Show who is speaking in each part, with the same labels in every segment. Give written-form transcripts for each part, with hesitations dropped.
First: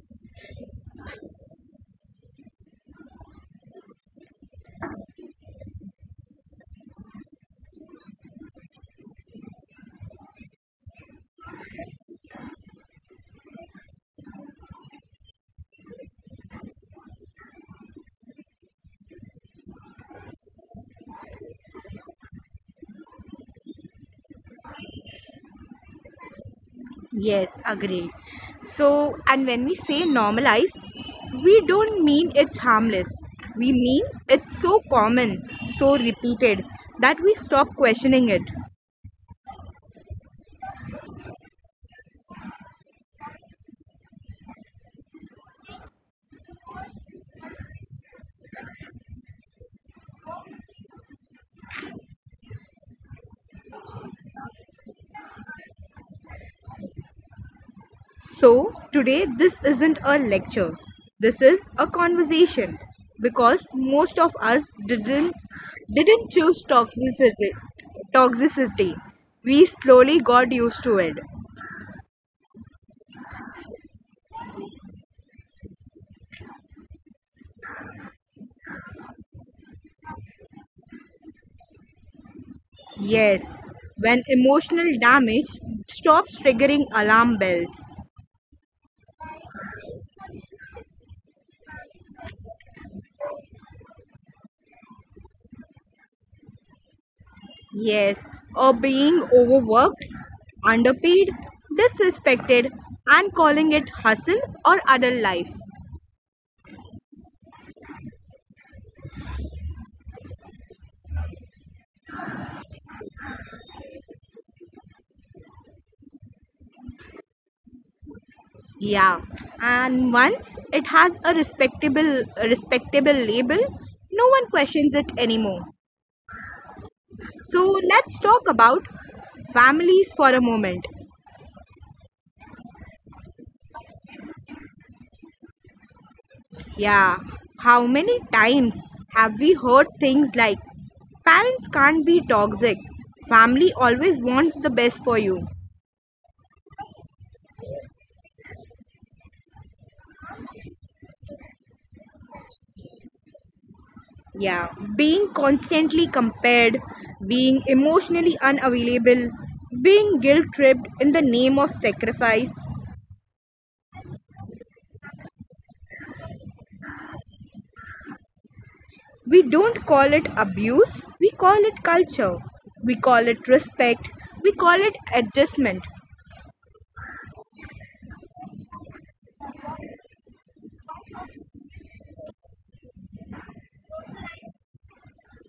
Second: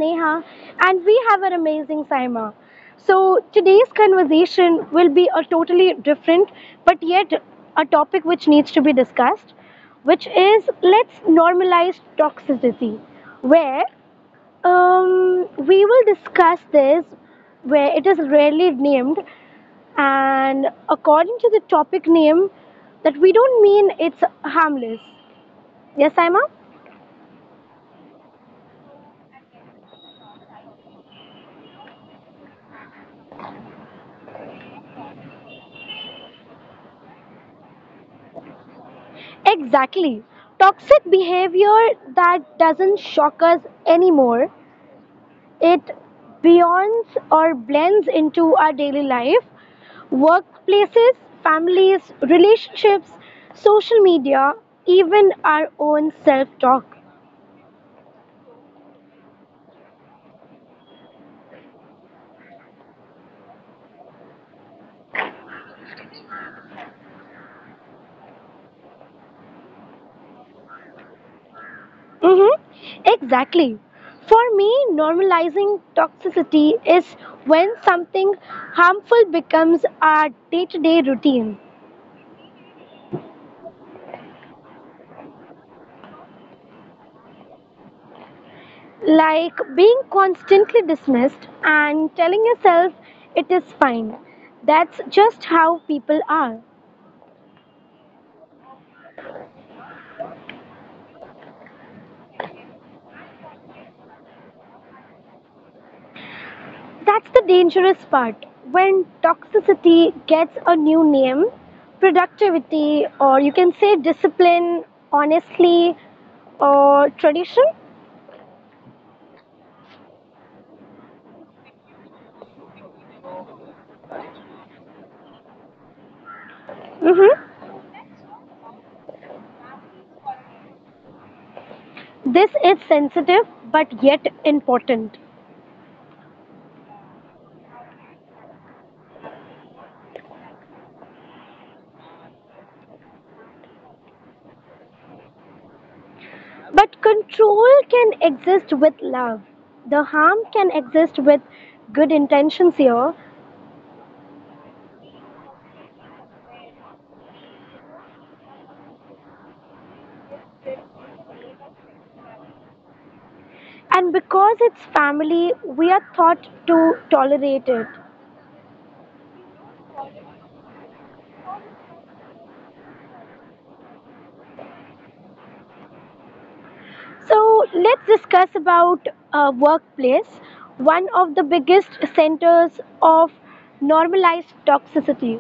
Speaker 1: Neha and we have an amazing Saima. So today's conversation will be a totally different but yet a topic which needs to be discussed, which is let's normalize toxicity, where we will discuss this where it is rarely named and according to the topic name that we don't mean it's harmless. Yes, Saima?
Speaker 2: Yes, agreed. So, and when we say normalized, we don't mean it's harmless. We mean it's so common, so repeated, that we stop questioning it.
Speaker 1: Exactly. Toxic behavior that doesn't shock us anymore. It beyonds or blends into our daily life, workplaces, families, relationships, social media, even our own self talk.
Speaker 2: So, today this isn't a lecture, this is a conversation because most of us didn't choose toxicity. We slowly got used to it.
Speaker 1: Mm-hmm. Exactly. For me, normalizing toxicity is when something harmful becomes our day to day routine.
Speaker 2: Yes, when emotional damage stops triggering alarm bells.
Speaker 1: Like being constantly dismissed and telling yourself it is fine. That's just how people are.
Speaker 2: Yes, or being overworked, underpaid, disrespected, and calling it hustle or other life.
Speaker 1: That's the dangerous part. When toxicity gets a new name, productivity, or you can say discipline, honestly, or tradition.
Speaker 2: Yeah, and once it has a respectable label, no one questions it anymore. So
Speaker 1: hmm
Speaker 2: let's talk about families for a moment.
Speaker 1: This is sensitive but yet important.
Speaker 2: Yeah, how many times have we heard things like parents can't be toxic? Family always wants the best for you.
Speaker 1: But control can exist with love. The harm can exist with good intentions here.
Speaker 2: Yeah, being constantly compared, being emotionally unavailable, being guilt tripped in the name of sacrifice.
Speaker 1: And because it's family, we are thought to tolerate it.
Speaker 2: We don't call it abuse, we call it culture. We call it respect, we call it adjustment.
Speaker 1: So let's discuss about workplace, one of the biggest centers of normalized toxicity,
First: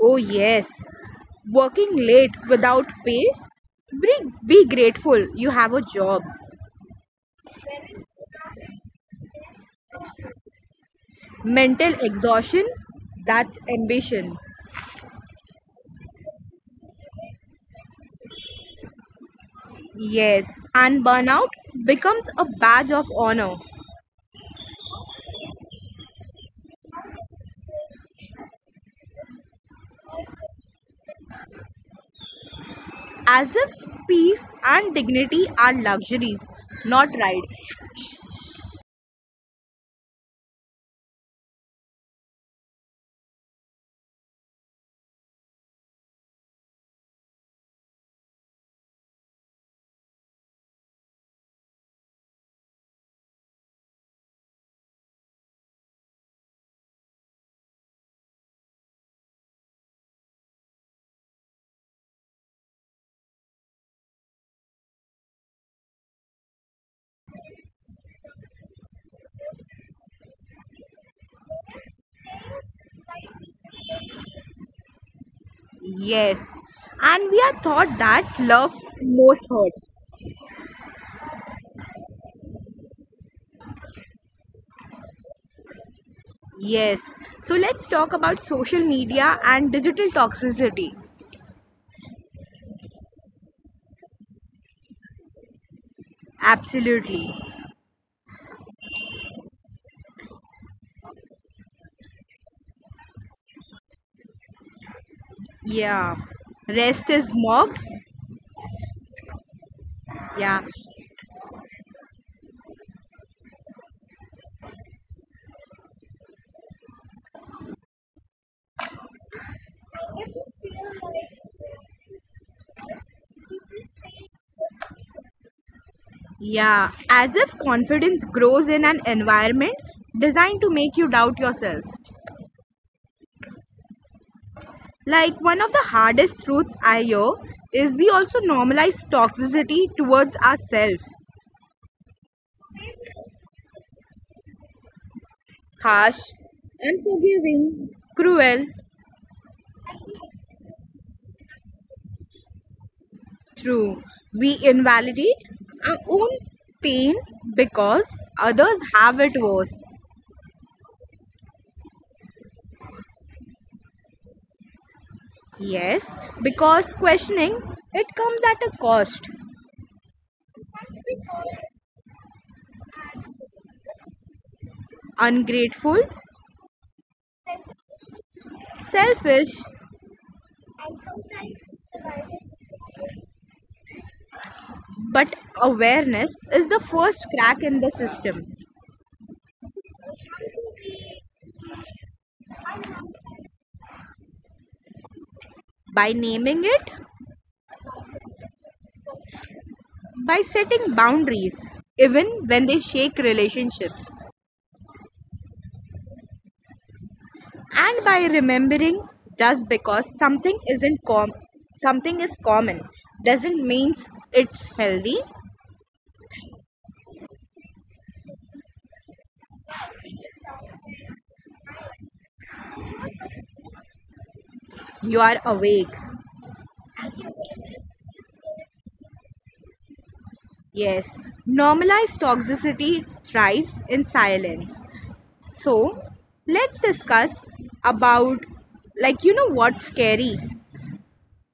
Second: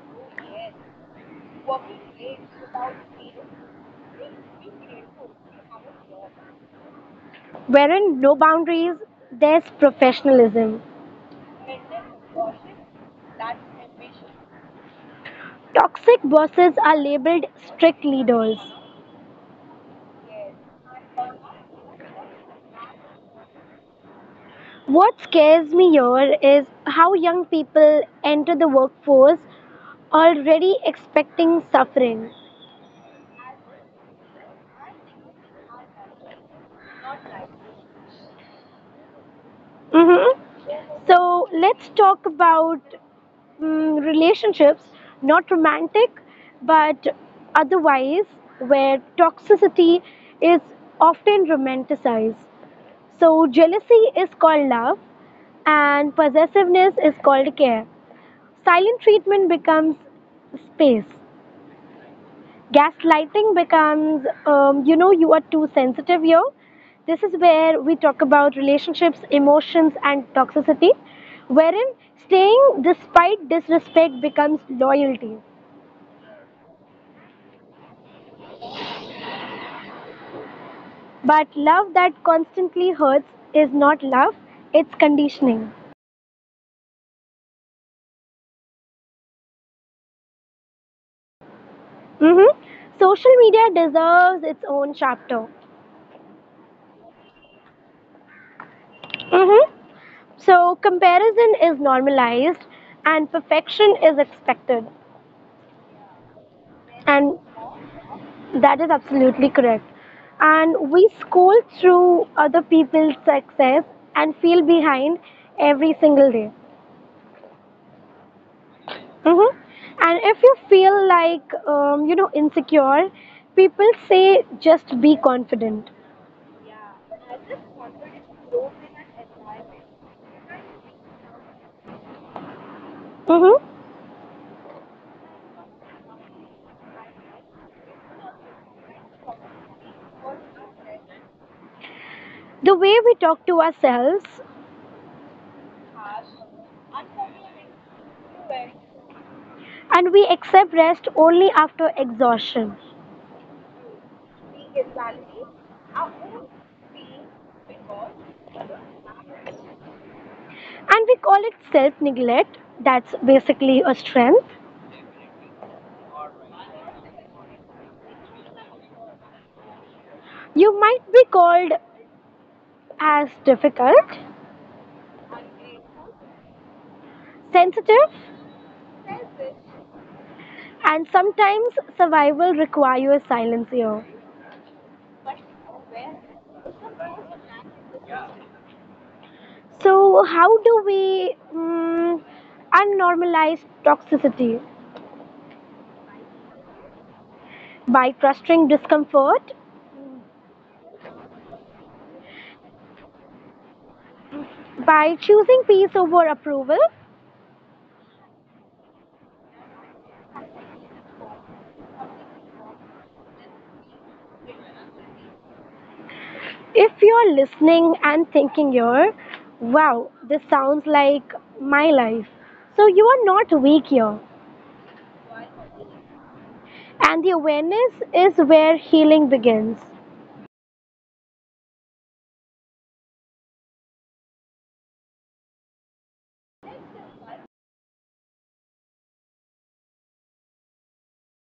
Speaker 2: Oh, yes, working late without pay. Be, be grateful you have a job.
Speaker 1: wherein no boundaries, there's professionalism.
Speaker 2: Mental exhaustion, that's ambition.
Speaker 1: Toxic bosses are labeled strict leaders.
Speaker 2: Yes, and burnout becomes a badge of honor.
Speaker 1: What scares me here is how young people enter the workforce already expecting suffering.
Speaker 2: As if peace and dignity are luxuries, not rights.
Speaker 1: Mm-hmm. So let's talk about relationships, not romantic, but otherwise, where toxicity is often romanticized. So jealousy is called love, and possessiveness is called care. Silent treatment becomes space, gaslighting becomes, you know you are too sensitive here. This is where we talk about relationships, emotions and toxicity, wherein staying despite disrespect becomes loyalty.
Speaker 2: Yes, and we are taught that love most hurt.
Speaker 1: But love that constantly hurts is not love, it's conditioning.
Speaker 2: Yes, so let's talk about social media and digital toxicity.
Speaker 1: hmm Social media deserves its own chapter.
Speaker 2: Absolutely.
Speaker 1: hmm so comparison is normalized and perfection is expected.
Speaker 2: Yeah, rest is
Speaker 1: And
Speaker 2: mocked.
Speaker 1: that is absolutely correct.
Speaker 2: Yeah,
Speaker 1: And we scroll through other people's success and feel behind every single day. hmm And if you feel like, insecure, people say just be confident.
Speaker 2: yeah, as if confidence grows in an environment designed to make you doubt yourself.
Speaker 1: hmm
Speaker 2: Like one of the hardest truths I hear is we also normalize toxicity towards ourselves.
Speaker 1: The way we talk to ourselves,
Speaker 2: Harsh, unforgiving, cruel,
Speaker 1: and we accept rest only after exhaustion.
Speaker 2: true. We invalidate our own pain because others have it worse.
Speaker 1: And we call it self neglect. That's basically a strength.
Speaker 2: Yes, because questioning it comes at a cost.
Speaker 1: You might be called as difficult,
Speaker 2: Ungrateful,
Speaker 1: sensitive,
Speaker 2: selfish,
Speaker 1: and sometimes survival requires silence here.
Speaker 2: but awareness is the first crack in the system.
Speaker 1: So, how do we unnormalize toxicity?
Speaker 2: By naming it,
Speaker 1: By trusting discomfort,
Speaker 2: by setting boundaries, even when they shake relationships,
Speaker 1: by choosing peace over approval.
Speaker 2: and by remembering, just because something is common doesn't mean it's healthy.
Speaker 1: If you're listening and thinking here, wow, this sounds like my life. So, you are not weak here.
Speaker 2: You are awake.
Speaker 1: And the awareness is where healing begins.
Speaker 2: Yes, normalized toxicity thrives in silence. So, let's discuss about, like, you know, what's scary.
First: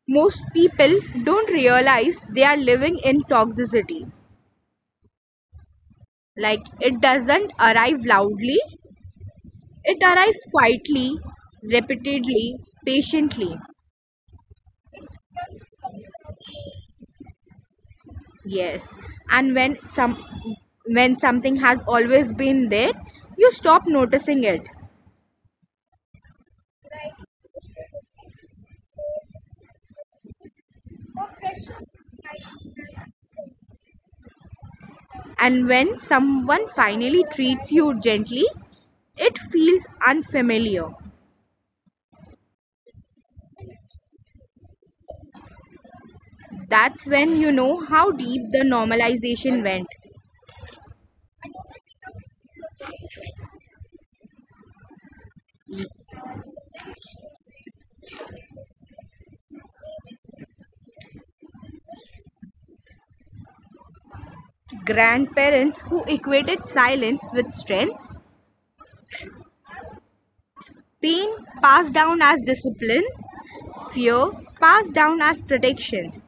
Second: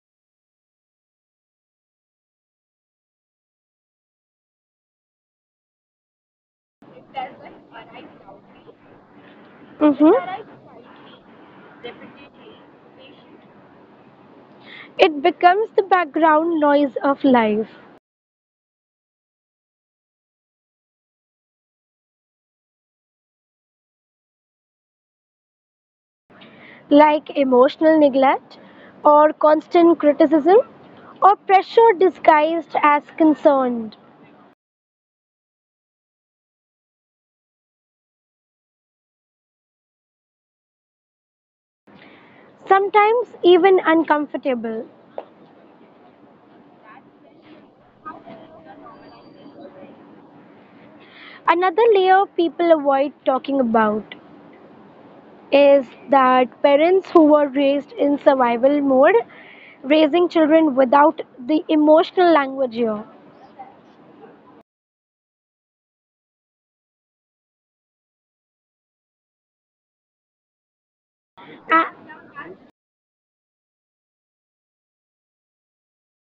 Speaker 2: Most people don't realize they are living in toxicity. Like, it doesn't arrive loudly, it
Speaker 1: hmm
Speaker 2: arrives quietly, repeatedly, patiently.
Speaker 1: It becomes the background noise of life.
Speaker 2: Yes. And when something has always been there, you stop noticing it.
Speaker 1: Like emotional neglect or constant criticism or pressure disguised as concern,
Speaker 2: And when someone finally treats you gently, it feels unfamiliar.
Speaker 1: sometimes even uncomfortable.
Speaker 2: That's when you know how deep the normalization went.
Speaker 1: Another layer people avoid talking about is that parents who were raised in survival mode raising children without the emotional language here.
Speaker 2: Grandparents who equated silence with strength, pain passed
Speaker 1: I
Speaker 2: down as discipline, fear passed down as protection.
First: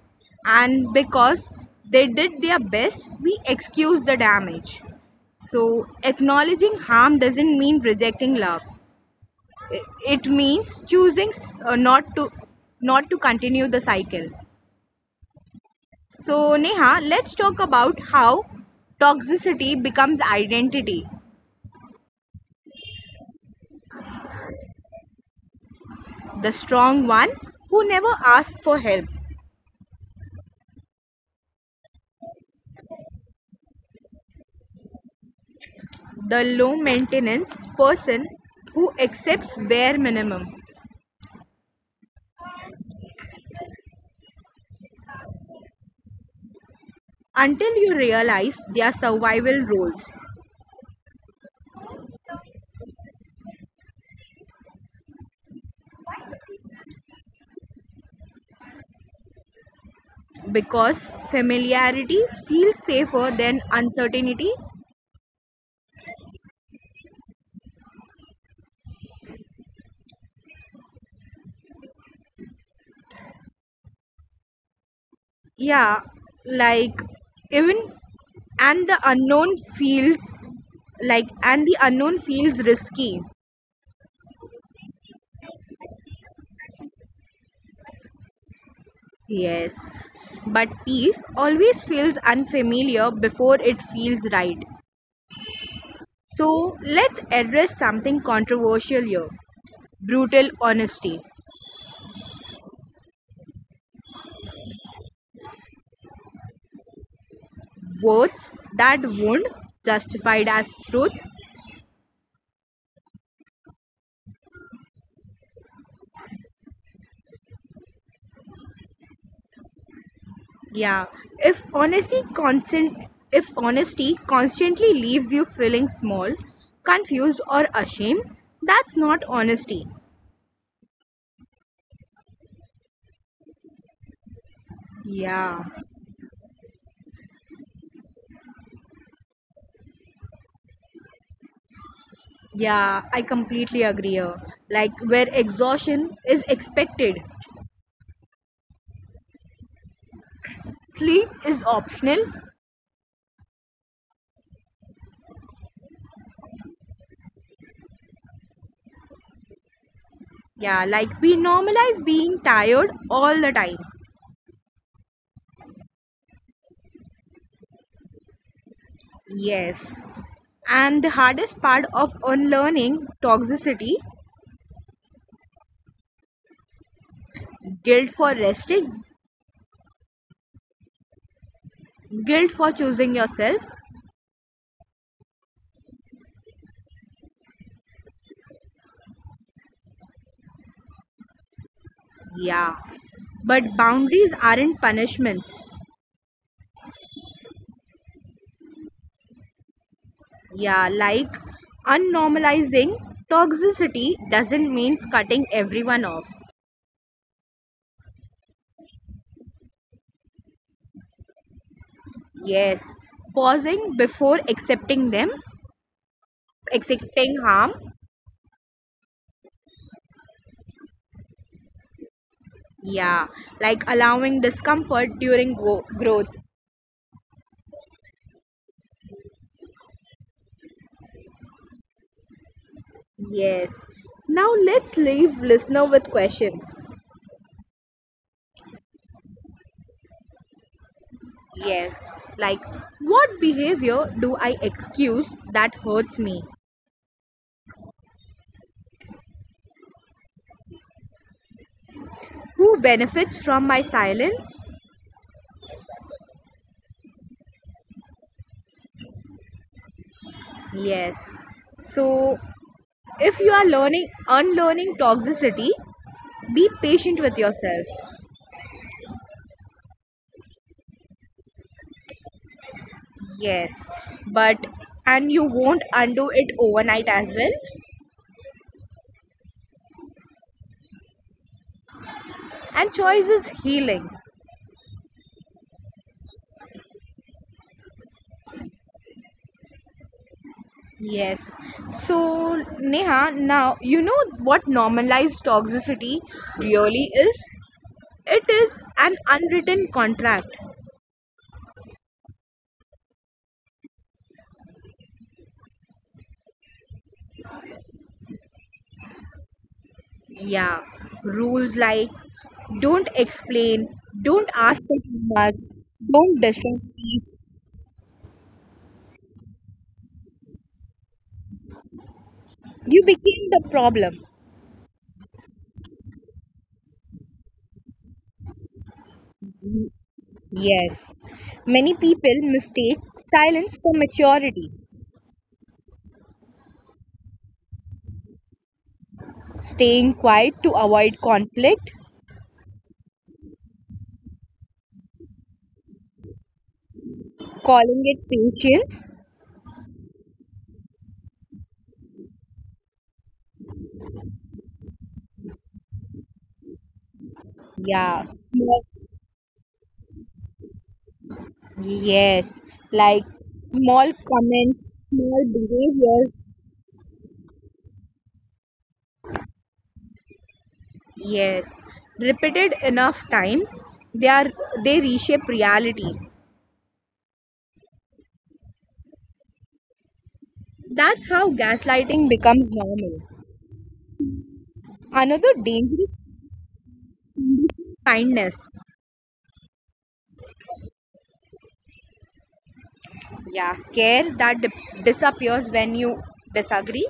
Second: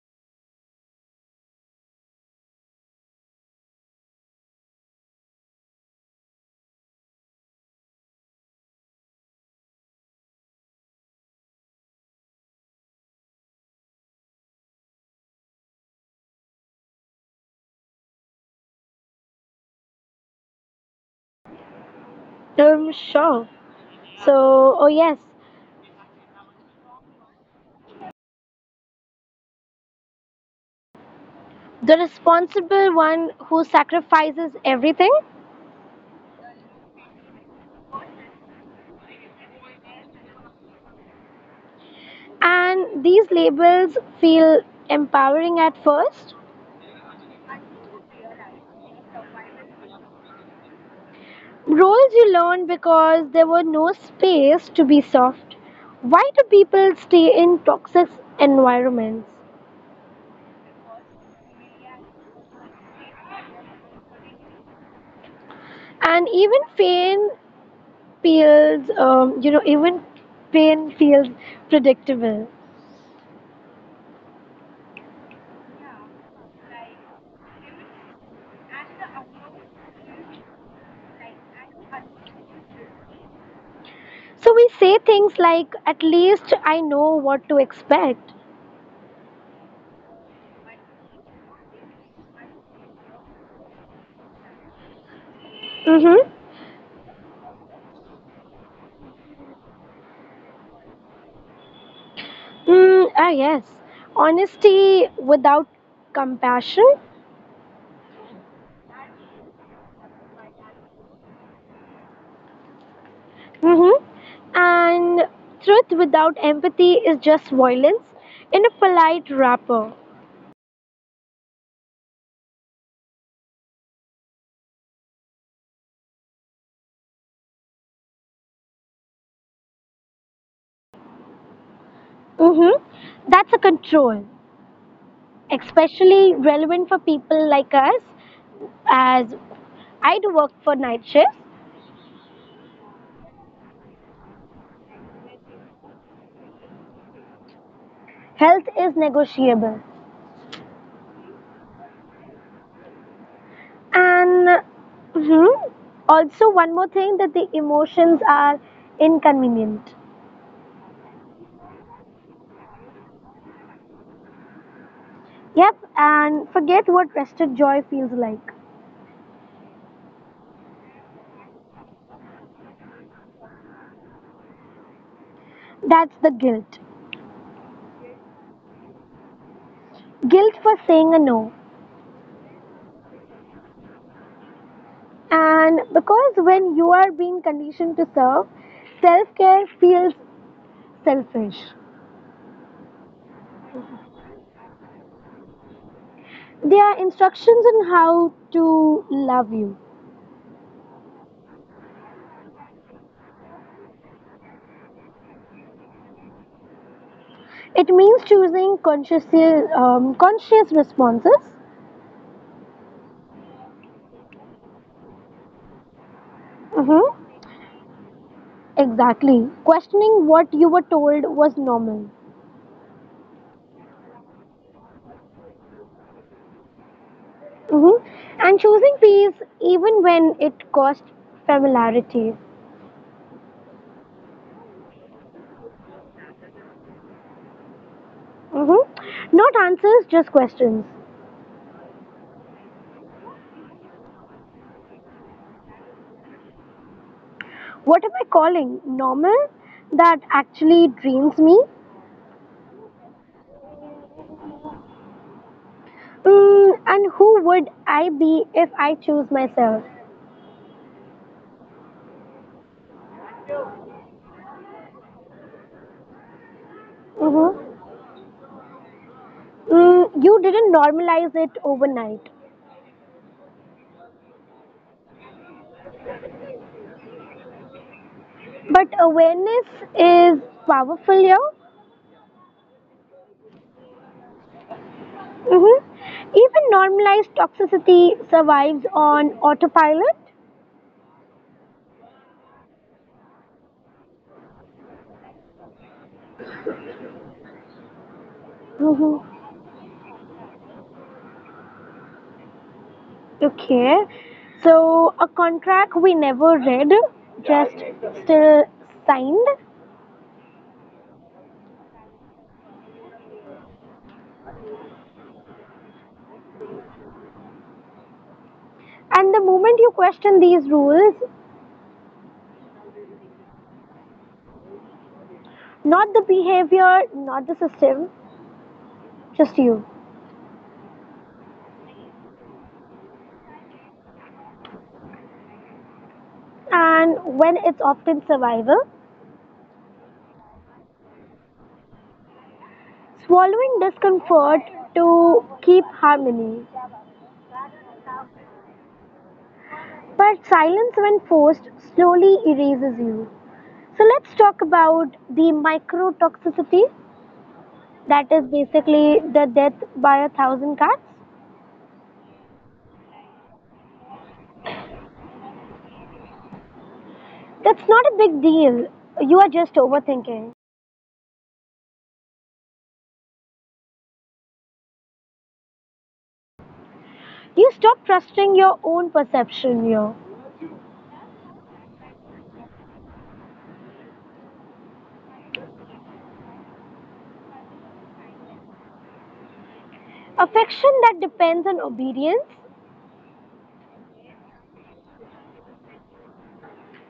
Speaker 2: And because they did their best, we excuse the damage. So, acknowledging harm doesn't mean rejecting love. I- It means choosing uh, not to not to continue the cycle. So, Neha, let's talk about how toxicity becomes identity.
Speaker 1: am sure. So, oh yes,
Speaker 2: The strong one who never asks for help,
Speaker 1: the responsible one who sacrifices everything.
Speaker 2: the low maintenance person who accepts bare minimum,
Speaker 1: And these labels feel empowering at first.
Speaker 2: until you realize their survival roles.
Speaker 1: Roles you learned because there were no space to be soft. Why do people stay in toxic environments?
Speaker 2: Because familiarity feels safer than uncertainty.
Speaker 1: And even pain feels, even pain feels predictable.
Speaker 2: Yeah, like even and the unknown feels like and the unknown feels risky.
Speaker 1: So we say things like, at least I know what to expect.
Speaker 2: Yes, but peace always feels unfamiliar before it feels right.
Speaker 1: Mm-hmm.
Speaker 2: So let's address something controversial here: brutal honesty.
Speaker 1: Mm, ah, yes. Honesty without compassion.
Speaker 2: Words that wound, justified as truth.
Speaker 1: Mm-hmm. And truth without empathy is just violence in a polite wrapper.
Speaker 2: Yeah, if honesty constant if honesty constantly leaves you feeling small, confused or ashamed, that's not honesty.
Speaker 1: Mm-hmm. That's a control,
Speaker 2: Yeah.
Speaker 1: especially relevant for people like us, as I do work for night shifts.
Speaker 2: Yeah, I completely agree here. Like where exhaustion is expected,
Speaker 1: Health is negotiable.
Speaker 2: sleep is optional.
Speaker 1: And mhm, also, one more thing, that the emotions are inconvenient.
Speaker 2: Yeah, like we normalize being tired all the time.
Speaker 1: Yep, and forget what rested joy feels like.
Speaker 2: Yes. And the hardest part of unlearning toxicity,
Speaker 1: That's the guilt.
Speaker 2: guilt for resting,
Speaker 1: Guilt for saying a no.
Speaker 2: guilt for choosing yourself.
Speaker 1: And because when you are being conditioned to serve, self care feels selfish.
Speaker 2: Yeah, but boundaries aren't punishments.
Speaker 1: There are instructions on how to love you.
Speaker 2: Yeah, like unnormalizing toxicity doesn't mean cutting everyone off.
Speaker 1: It means choosing conscious responses.
Speaker 2: Yes, pausing before accepting them,
Speaker 1: hmm
Speaker 2: accepting harm.
Speaker 1: Exactly. Questioning what you were told was normal.
Speaker 2: Yeah, like allowing discomfort during growth.
Speaker 1: And choosing peace even when it cost familiarity.
Speaker 2: Yes. Now let's leave listener with questions.
Speaker 1: hmm Not answers, just questions.
Speaker 2: Yes, like what behavior do I excuse that hurts me?
Speaker 1: What am I calling normal that actually drains me?
Speaker 2: Who benefits from my silence?
Speaker 1: Mm, and who would I be if I choose myself?
Speaker 2: Yes. So if you are learning unlearning toxicity, be patient with
Speaker 1: Mm-hmm.
Speaker 2: yourself.
Speaker 1: Mm, you didn't normalize it overnight,
Speaker 2: Yes. But and you won't undo it overnight as well.
Speaker 1: but awareness is powerful here.
Speaker 2: And choice is healing.
Speaker 1: Mm-hmm. Even normalized toxicity survives on autopilot.
Speaker 2: Yes. So, Neha, now you know what normalized toxicity really is? It is an
Speaker 1: Mm-hmm.
Speaker 2: unwritten contract.
Speaker 1: Okay, so a contract we never read, just still signed.
Speaker 2: Yeah. Rules like don't explain, don't ask for too much, don't distract.
Speaker 1: And the moment you question these rules,
Speaker 2: You became the problem.
Speaker 1: not the behavior, not the system, just you.
Speaker 2: Yes. Many people mistake silence for maturity.
Speaker 1: And when it's often survival,
Speaker 2: Staying quiet to avoid conflict,
Speaker 1: swallowing discomfort to keep harmony.
Speaker 2: calling it patience.
Speaker 1: But silence, when forced, slowly erases you. So let's talk about the microtoxicity,
Speaker 2: Yeah.
Speaker 1: that is
Speaker 2: small-
Speaker 1: basically the death by a thousand cuts.
Speaker 2: Yes. Like small comments, small behaviors.
Speaker 1: That's not a big deal. You are just overthinking.
Speaker 2: Yes. Repeated enough times, they are they reshape reality.
Speaker 1: You stop trusting your own perception here.
Speaker 2: That's how gaslighting becomes normal. Another dangerous kindness.
Speaker 1: Affection that depends on obedience,
Speaker 2: Yeah, care that disappears when you disagree,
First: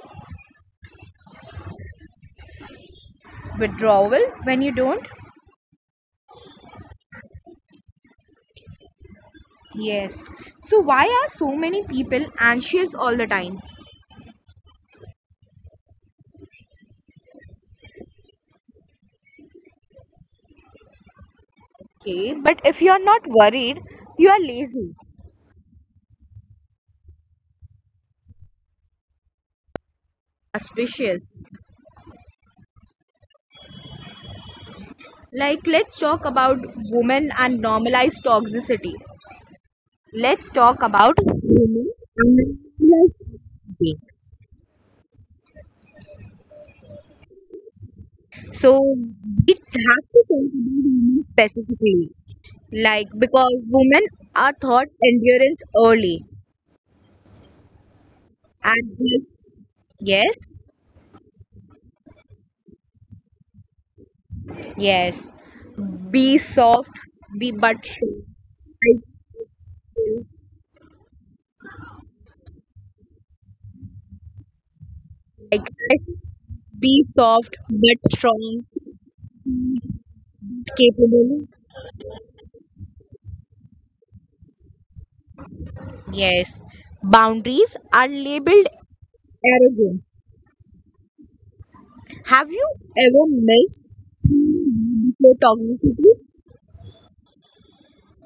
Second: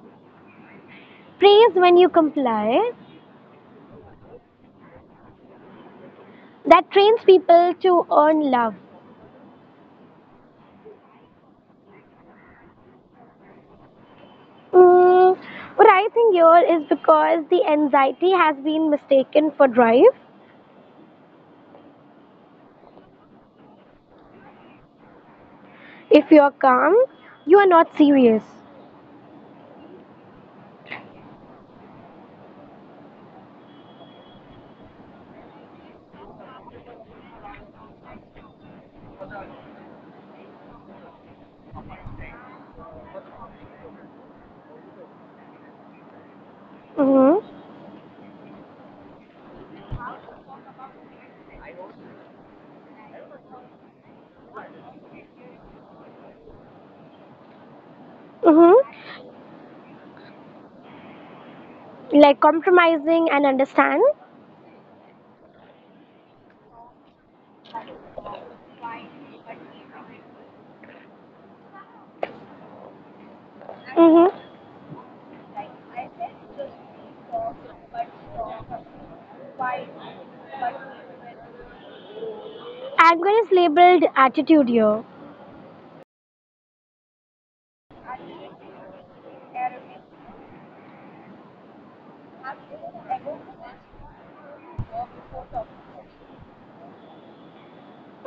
Speaker 1: praise when you comply,
Speaker 2: withdrawal when you don't.
Speaker 1: that trains people to earn love.
Speaker 2: Yes, so why are so many people anxious all the time?
Speaker 1: Mm, what I think here is because the anxiety has been mistaken for drive.
Speaker 2: Okay, but if you're not worried, you are lazy.
Speaker 1: If you're calm, you are not serious.
Speaker 2: Suspicious. Like, let's talk about women and normalized toxicity Let's talk about women and mental health.
Speaker 1: Mm-hmm.
Speaker 2: So we have to talk about women specifically. Like because women are taught endurance early. And
Speaker 1: Mm-hmm.
Speaker 2: this- yes,
Speaker 1: Like compromising and understand.
Speaker 2: yes. Be soft, be but strong. I-
Speaker 1: Mm-hmm.
Speaker 2: Like be soft but strong, capable.
Speaker 1: Anger is labeled attitude here.
Speaker 2: Yes. Boundaries are labeled arrogant. Have you ever missed before toxicity?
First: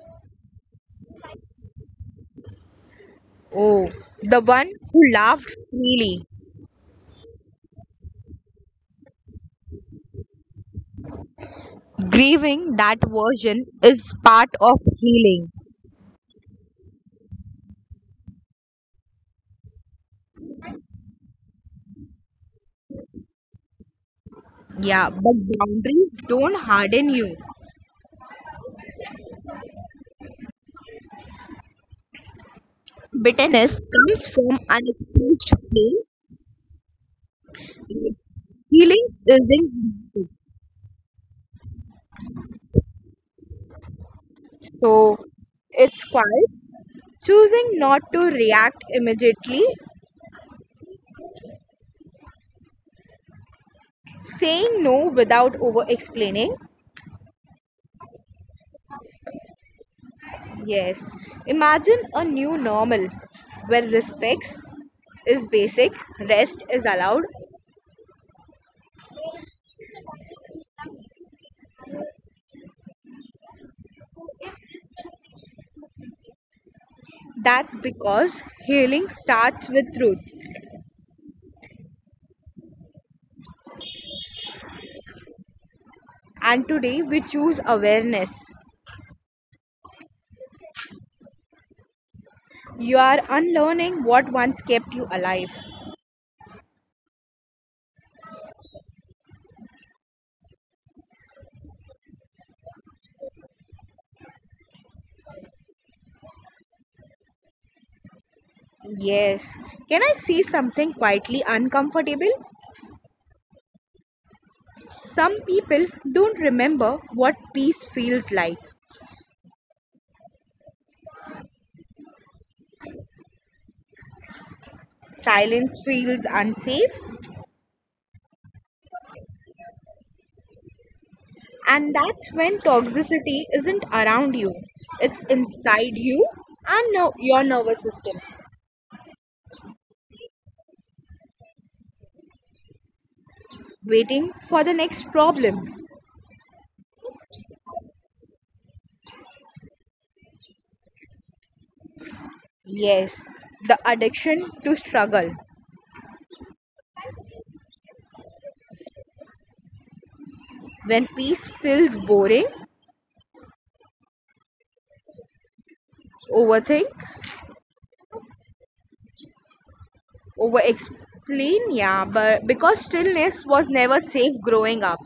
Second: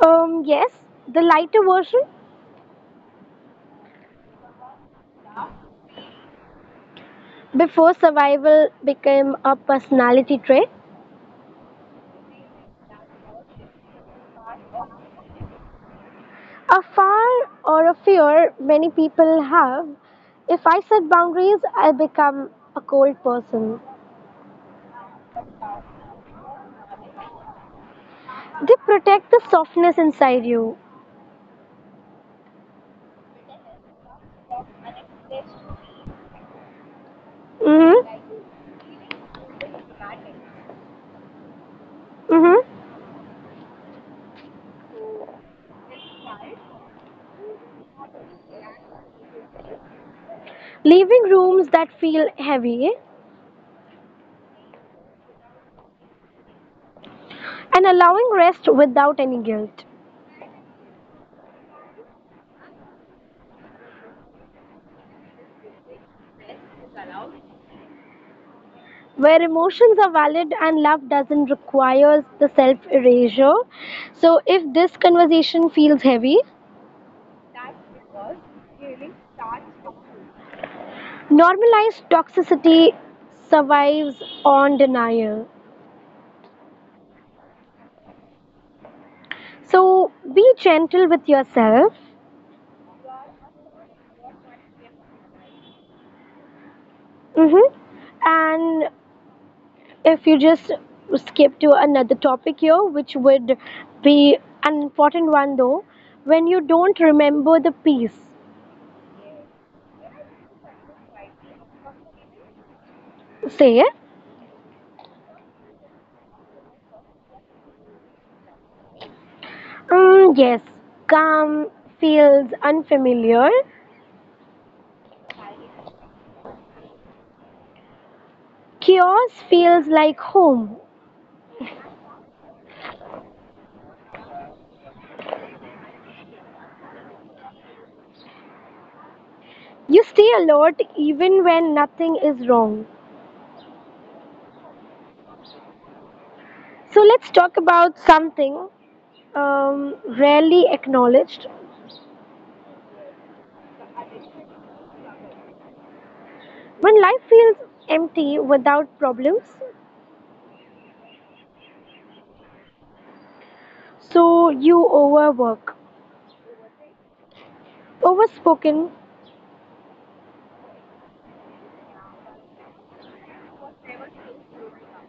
Speaker 1: Yes, the lighter version
Speaker 2: Oh, the one who laughed freely.
Speaker 1: before survival became a personality trait.
Speaker 2: Grieving that version is part of healing.
Speaker 1: A far or a fear many people have. If I set boundaries, I become a cold person.
Speaker 2: Yeah, but boundaries don't harden you.
Speaker 1: They protect the softness inside you.
Speaker 2: Bitterness comes from unexpressed pain. And
Speaker 1: Mm-hmm.
Speaker 2: healing isn't easy.
Speaker 1: Mm-hmm.
Speaker 2: So it's quiet. Choosing not to react immediately,
Speaker 1: Leaving rooms that feel heavy
Speaker 2: saying no without over explaining.
Speaker 1: and allowing rest without any guilt.
Speaker 2: Yes, imagine a new normal where respect is basic, rest is allowed.
Speaker 1: Where emotions are valid and love doesn't require the self erasure. So, if this conversation feels heavy,
Speaker 2: That's because healing starts with truth.
Speaker 1: normalized toxicity survives on denial.
Speaker 2: And today we choose awareness.
Speaker 1: So, be gentle with yourself.
Speaker 2: You are unlearning what once kept you alive.
Speaker 1: Mm-hmm. And if you just skip to another topic here, which would be an important one though, when you don't remember the piece,
Speaker 2: Yes. Can I say something quietly uncomfortable?
Speaker 1: say,
Speaker 2: Some people don't remember what peace feels like.
Speaker 1: mm, yes, calm feels unfamiliar,
Speaker 2: Silence feels unsafe,
Speaker 1: chaos feels like home.
Speaker 2: and that's when toxicity isn't around you, it's inside you and your nervous system,
Speaker 1: You stay alert even when nothing is wrong.
Speaker 2: waiting for the next problem.
Speaker 1: So let's talk about something rarely acknowledged.
Speaker 2: Yes, the addiction to struggle.
Speaker 1: When life feels empty without problems,
Speaker 2: When peace feels boring,
Speaker 1: so you overwork,
Speaker 2: overthink,
Speaker 1: overspoken.
Speaker 2: over explain. Yeah, but because stillness was never safe growing up.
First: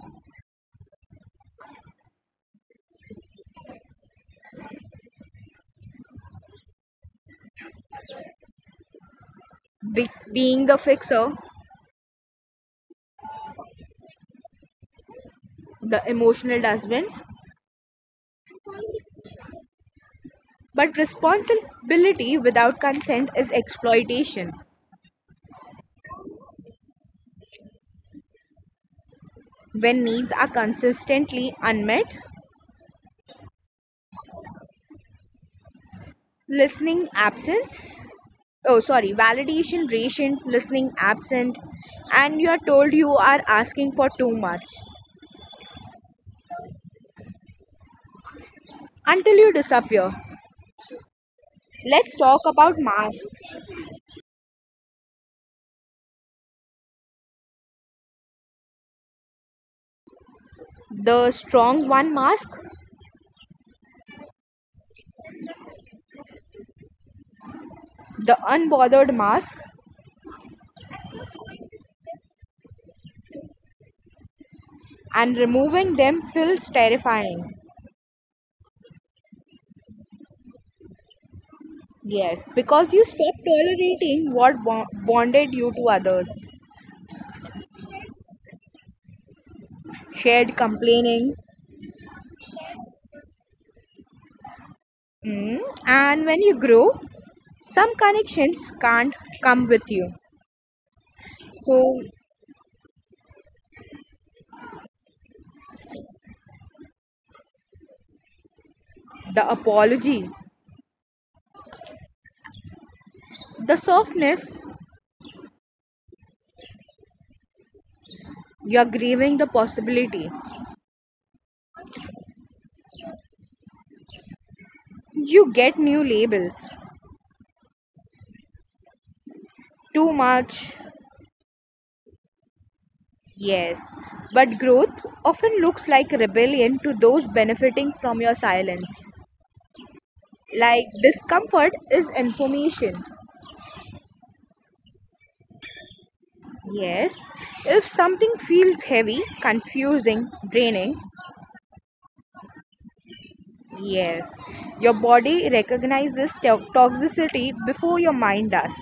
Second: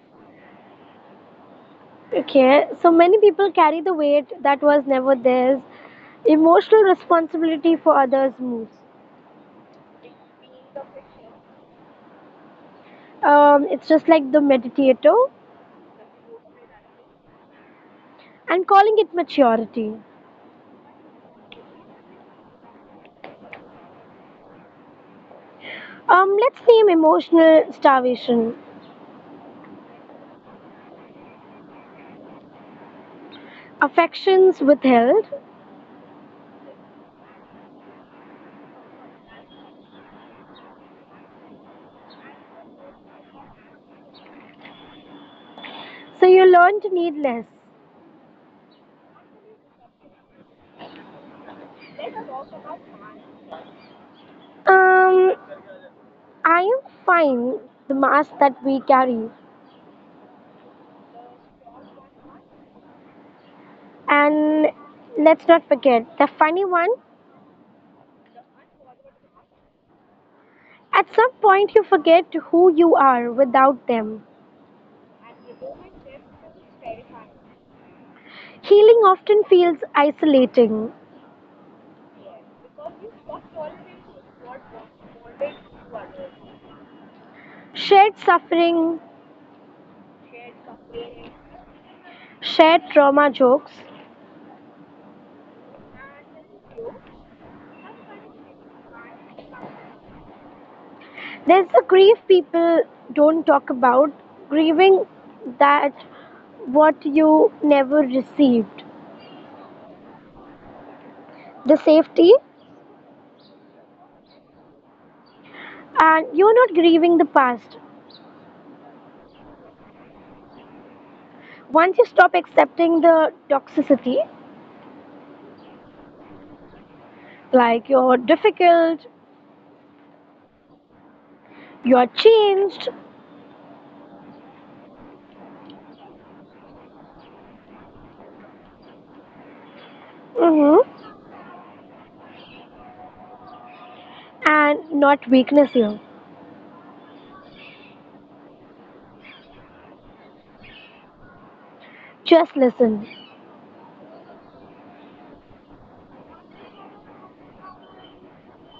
Speaker 1: Okay, so many people carry the weight that was never theirs. Emotional responsibility for others' moves.
Speaker 2: Being the fixer,
Speaker 1: It's just like the meditator
Speaker 2: the emotional dustbin.
Speaker 1: and calling it maturity.
Speaker 2: But responsibility without consent is exploitation.
Speaker 1: Let's name emotional starvation.
Speaker 2: When needs are consistently unmet,
Speaker 1: Affections withheld.
Speaker 2: listening absence, oh sorry, validation ration, listening absent, and you are told you are asking for too much,
Speaker 1: So you learn to need less.
Speaker 2: until you disappear. Let's talk about masks:
Speaker 1: Um, I am fine, the mask that we carry.
Speaker 2: the strong one mask,
Speaker 1: And let's not forget the funny one.
Speaker 2: the unbothered mask,
Speaker 1: At some point, you forget who you are without them.
Speaker 2: and removing them feels terrifying.
Speaker 1: Healing often feels isolating.
Speaker 2: Yes, because you stop tolerating what bonded you to others,
Speaker 1: Shared suffering,
Speaker 2: shared complaining.
Speaker 1: shared trauma jokes.
Speaker 2: Mm, and when you grow, some connections can't come with you.
Speaker 1: There's the
Speaker 2: So,
Speaker 1: grief people don't talk about, grieving that what you never received.
Speaker 2: the apology,
Speaker 1: The safety,
Speaker 2: the softness,
Speaker 1: and you're not grieving the past.
Speaker 2: you're grieving the possibility.
Speaker 1: Once you stop accepting the toxicity,
Speaker 2: You get new labels.
Speaker 1: like you're difficult,
Speaker 2: Too much,
Speaker 1: you're changed,
Speaker 2: yes, but growth often looks like rebellion to those benefiting from your silence.
Speaker 1: mhm,
Speaker 2: Like discomfort is information.
Speaker 1: and not weakness here.
Speaker 2: Yes, if something feels heavy, confusing, draining,
Speaker 1: Just listen.
Speaker 2: yes, your body recognizes toxicity before your mind does.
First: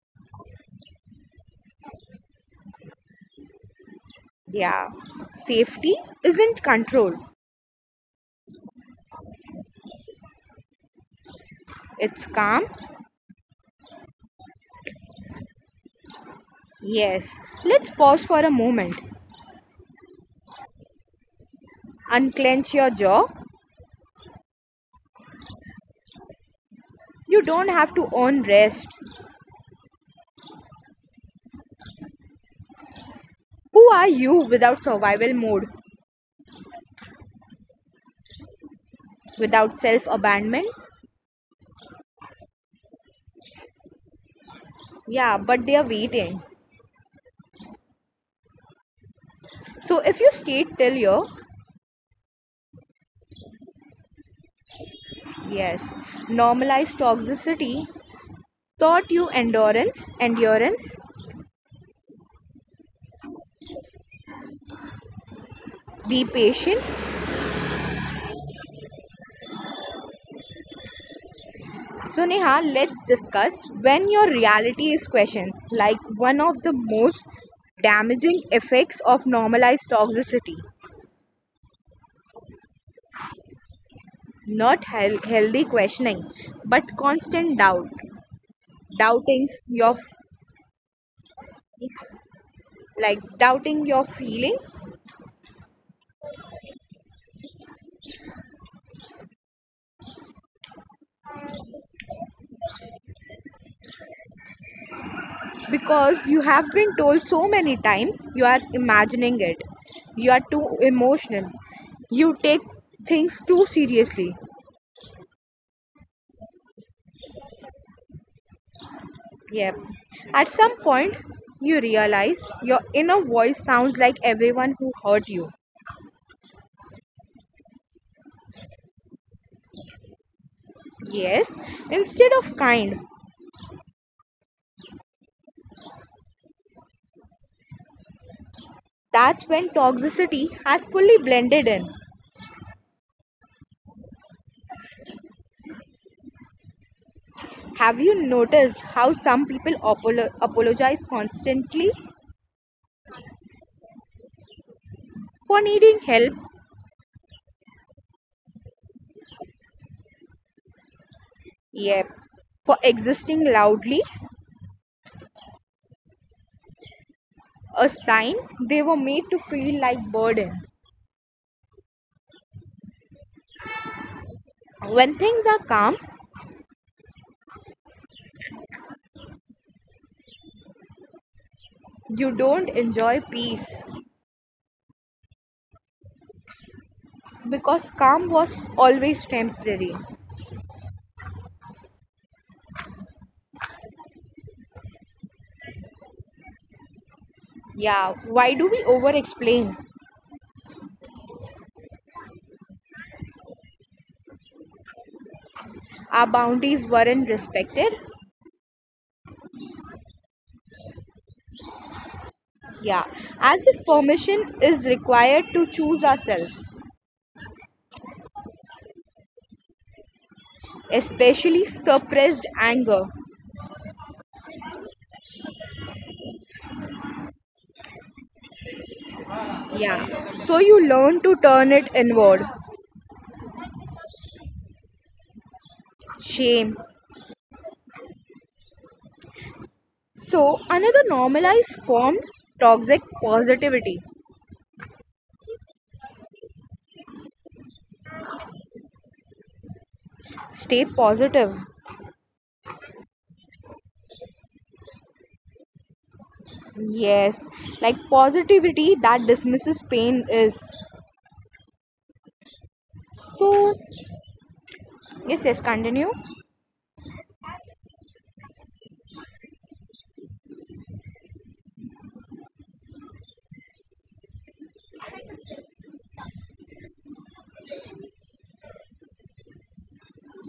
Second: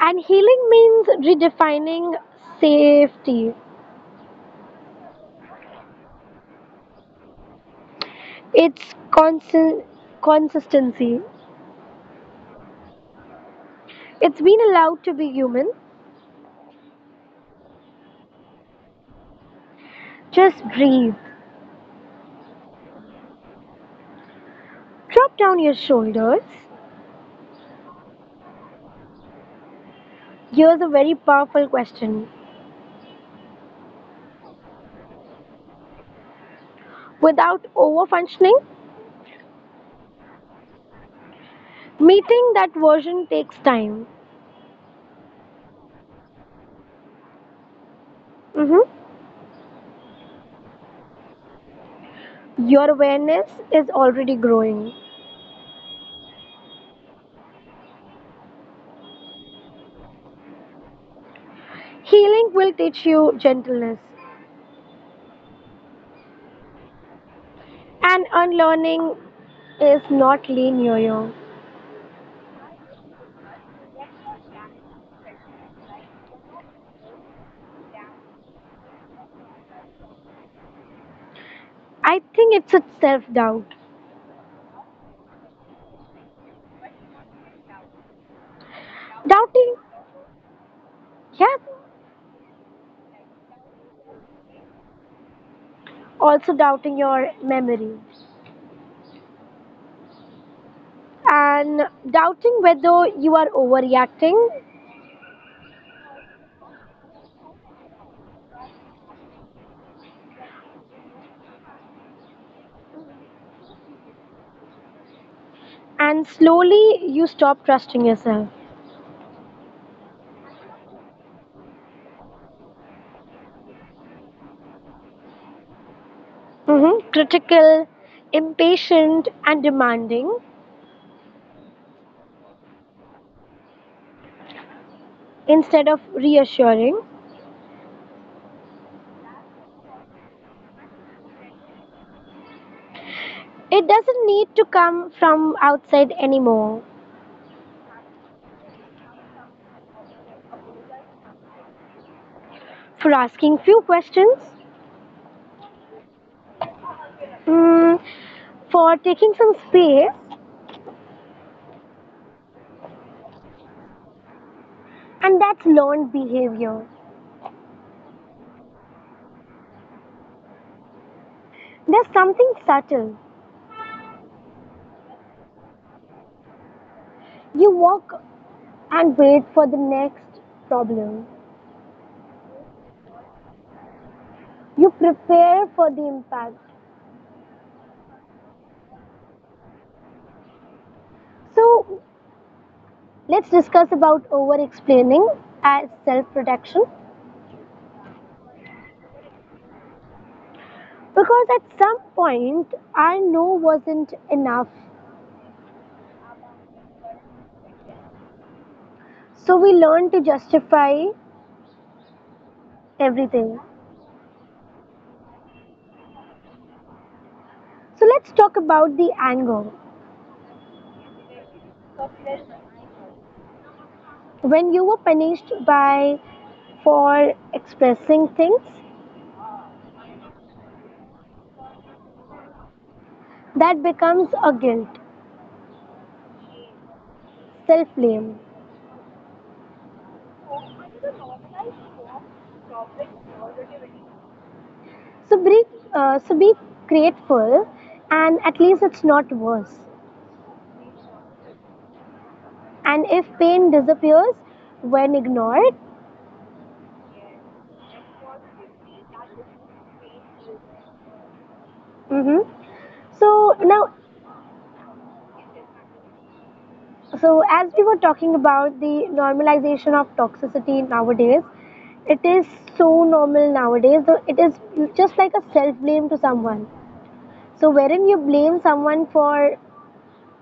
Speaker 1: And healing means redefining safety,
Speaker 2: Yeah, safety isn't control,
Speaker 1: it's constant consistency.
Speaker 2: it's calm.
Speaker 1: It's being allowed to be human.
Speaker 2: Yes, let's pause for a moment.
Speaker 1: Just breathe.
Speaker 2: Unclench your jaw.
Speaker 1: Drop down your shoulders.
Speaker 2: You don't have to earn rest.
Speaker 1: Here's a very powerful question.
Speaker 2: Who are you without survival mode,
Speaker 1: Without over functioning,
Speaker 2: without self abandonment?
Speaker 1: meeting that version takes time.
Speaker 2: Yeah, but they are waiting.
Speaker 1: Mhm.
Speaker 2: So if you stayed till here,
Speaker 1: Your awareness is already growing.
Speaker 2: yes, normalize toxicity, taught you endurance,
Speaker 1: Healing will teach you gentleness,
Speaker 2: be patient.
Speaker 1: and unlearning is not linear.
Speaker 2: So, Neha, let's discuss when your reality is questioned, like one of the most damaging effects of normalized toxicity.
Speaker 1: I think it's a self doubt.
Speaker 2: Not hel healthy questioning, but constant doubt, doubting
Speaker 1: Doubting,
Speaker 2: your
Speaker 1: yeah,
Speaker 2: like doubting your feelings
Speaker 1: also doubting your memory and doubting whether you are overreacting,
Speaker 2: because you have been told so many times you are imagining it, you are too emotional, you take things too seriously.
Speaker 1: and slowly you stop trusting yourself.
Speaker 2: Yep, at some point you realize your inner voice sounds like everyone who hurt you.
Speaker 1: Critical, impatient, and demanding
Speaker 2: Yes, instead of kind.
Speaker 1: instead of reassuring.
Speaker 2: That's when toxicity has fully blended in.
Speaker 1: It doesn't need to come from outside anymore.
Speaker 2: Have you noticed how some people apologize constantly
Speaker 1: For asking few questions,
Speaker 2: for needing help,
Speaker 1: mm, for taking some space,
Speaker 2: yep, for existing loudly,
Speaker 1: and that's learned behavior.
Speaker 2: a sign they were made to feel like burden.
Speaker 1: There's something subtle.
Speaker 2: When things are calm,
Speaker 1: You walk and wait for the next problem.
Speaker 2: you don't enjoy peace
Speaker 1: You prepare for the impact.
Speaker 2: because calm was always temporary.
Speaker 1: So let's discuss about over explaining as self protection
Speaker 2: Yeah, why do we over explain?
Speaker 1: because at some point our no wasn't enough.
Speaker 2: Our boundaries weren't respected.
Speaker 1: So we learn to justify
Speaker 2: Yeah, as
Speaker 1: everything.
Speaker 2: if permission is required to choose ourselves,
Speaker 1: So let's talk about the anger.
Speaker 2: especially suppressed anger.
Speaker 1: When you were punished by for expressing things,
Speaker 2: Yeah, so you learn to turn it inward.
Speaker 1: that becomes a guilt,
Speaker 2: Shame.
Speaker 1: self blame.
Speaker 2: So, another normalized form: toxic positivity,
Speaker 1: So be, so be grateful, and at least it's not worse.
Speaker 2: stay positive.
Speaker 1: And if pain disappears when ignored,
Speaker 2: Yes, like positivity that dismisses pain is,
Speaker 1: hmm so
Speaker 2: so,
Speaker 1: now,
Speaker 2: yes, yes, continue.
Speaker 1: so as we were talking about the normalization of toxicity nowadays, it is so normal nowadays. So it is just like a self blame to someone. So wherein you blame someone for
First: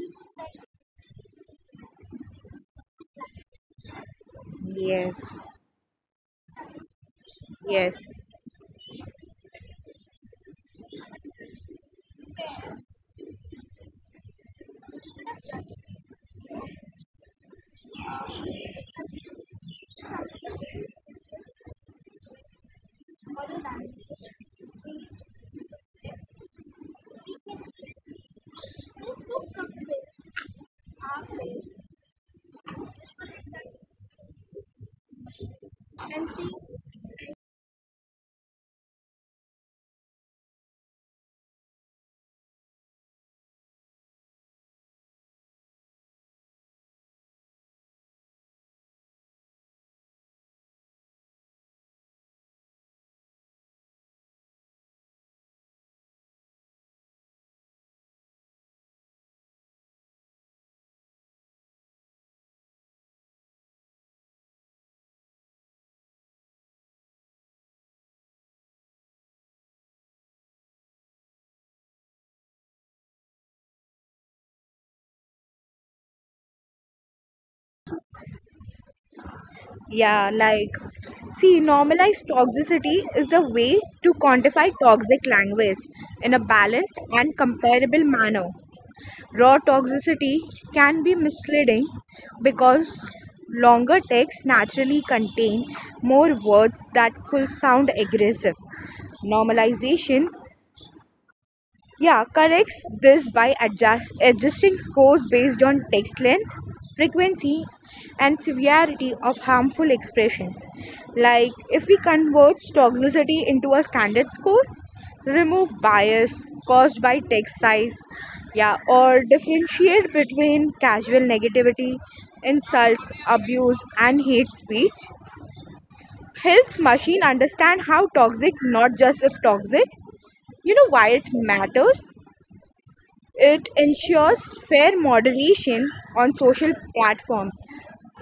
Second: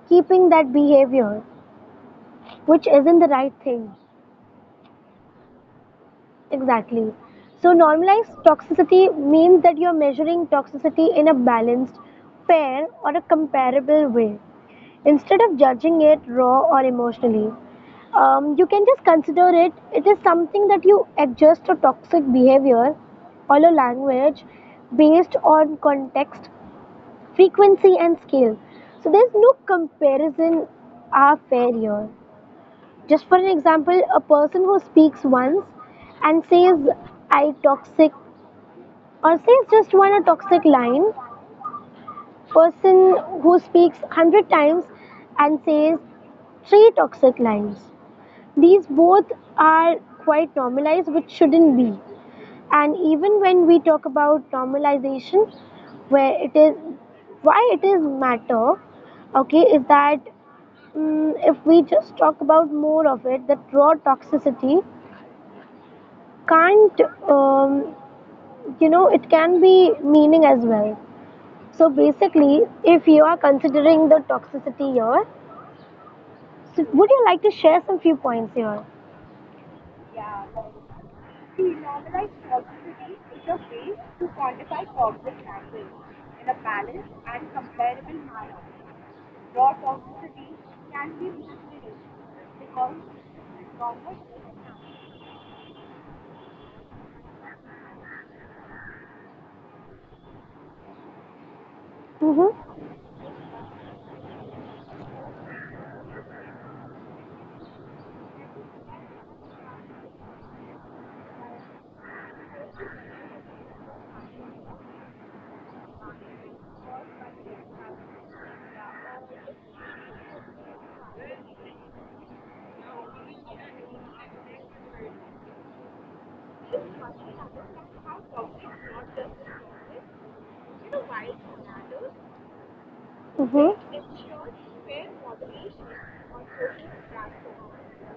Speaker 1: keeping that behavior, which isn't the right thing.
Speaker 2: Yes,
Speaker 1: Exactly. So,
Speaker 2: yes,
Speaker 1: normalized toxicity means that you're measuring toxicity in a balanced, fair, or a comparable way instead of judging it raw or emotionally. You can just consider it, it is something that you adjust to toxic behavior or a language based on context, frequency, and scale. So, there's no comparison are fair here. Just for an example, a person who speaks once and says I toxic or says just one a toxic line, person who speaks 100 times and says three toxic lines. These both are quite normalized which shouldn't be. And even when we talk about normalization where it is why it is matter okay is that mm if we just talk about more of it that raw toxicity can't um, you know it can be meaning as well, so basically if you are considering the toxicity here, so would you like to share some few points here?
Speaker 2: yeah, like, see, normalized toxicity is a way to quantify toxic language in a balanced and comparable manner. Raw toxicity can be misleading because longer texts naturally contain more words that could sound aggressive. Normalization, yeah, corrects
Speaker 1: Mm-hmm.
Speaker 2: this by adjusting scores based on text length, frequency, and severity of harmful expressions. Like if we convert toxicity into a standard score, remove bias caused by text size, yeah, or differentiate between casual negativity, insults, abuse, and hate speech. Helps machine understand how toxic, not just if toxic. You know why it matters? It
Speaker 1: Mm-hmm.
Speaker 2: ensures fair moderation on social platforms,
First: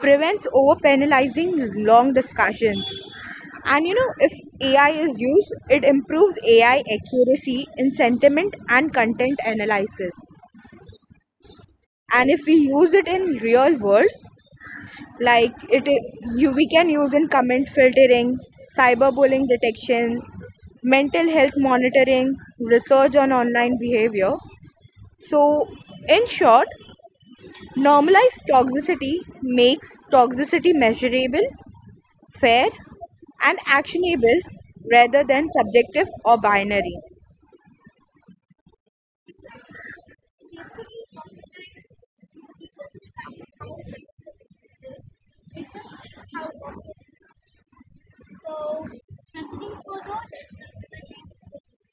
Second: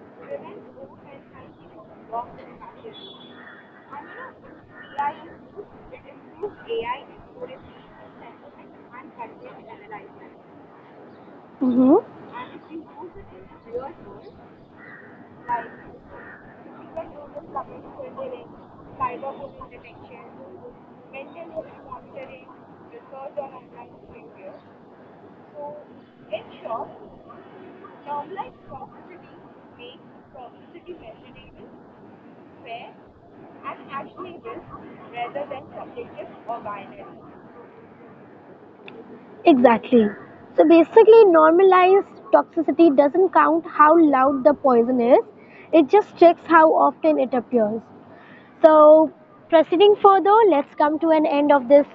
Speaker 2: prevents over-penalizing long discussions. And you know, if AI is used, it improves AI accuracy in sentiment and content analysis.
Speaker 1: Mm-hmm.
Speaker 2: And if we use it in real world, like it, you, we can use in comment filtering, cyberbullying detection, mental health monitoring, research on online behavior. So, in short, normalized toxicity makes toxicity measurable, fair, and actionable rather than subjective or binary.
Speaker 1: Exactly, so basically normalized toxicity doesn't count how loud the poison is, it just checks how often it appears. So, proceeding further, let's come to an end of this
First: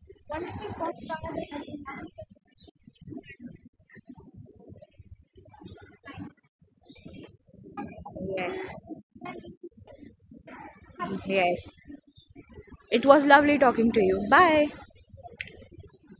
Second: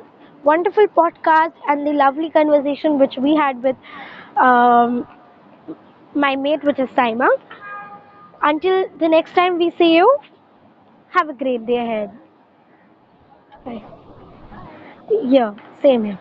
Speaker 1: wonderful podcast and the lovely conversation which we had with um, my mate, which is Saima.
Speaker 2: Yes,
Speaker 1: Until the next time we see you, have a great
Speaker 2: yes.
Speaker 1: day ahead.
Speaker 2: It was lovely talking to
Speaker 1: Bye.
Speaker 2: you. Bye.
Speaker 1: Yeah, same here.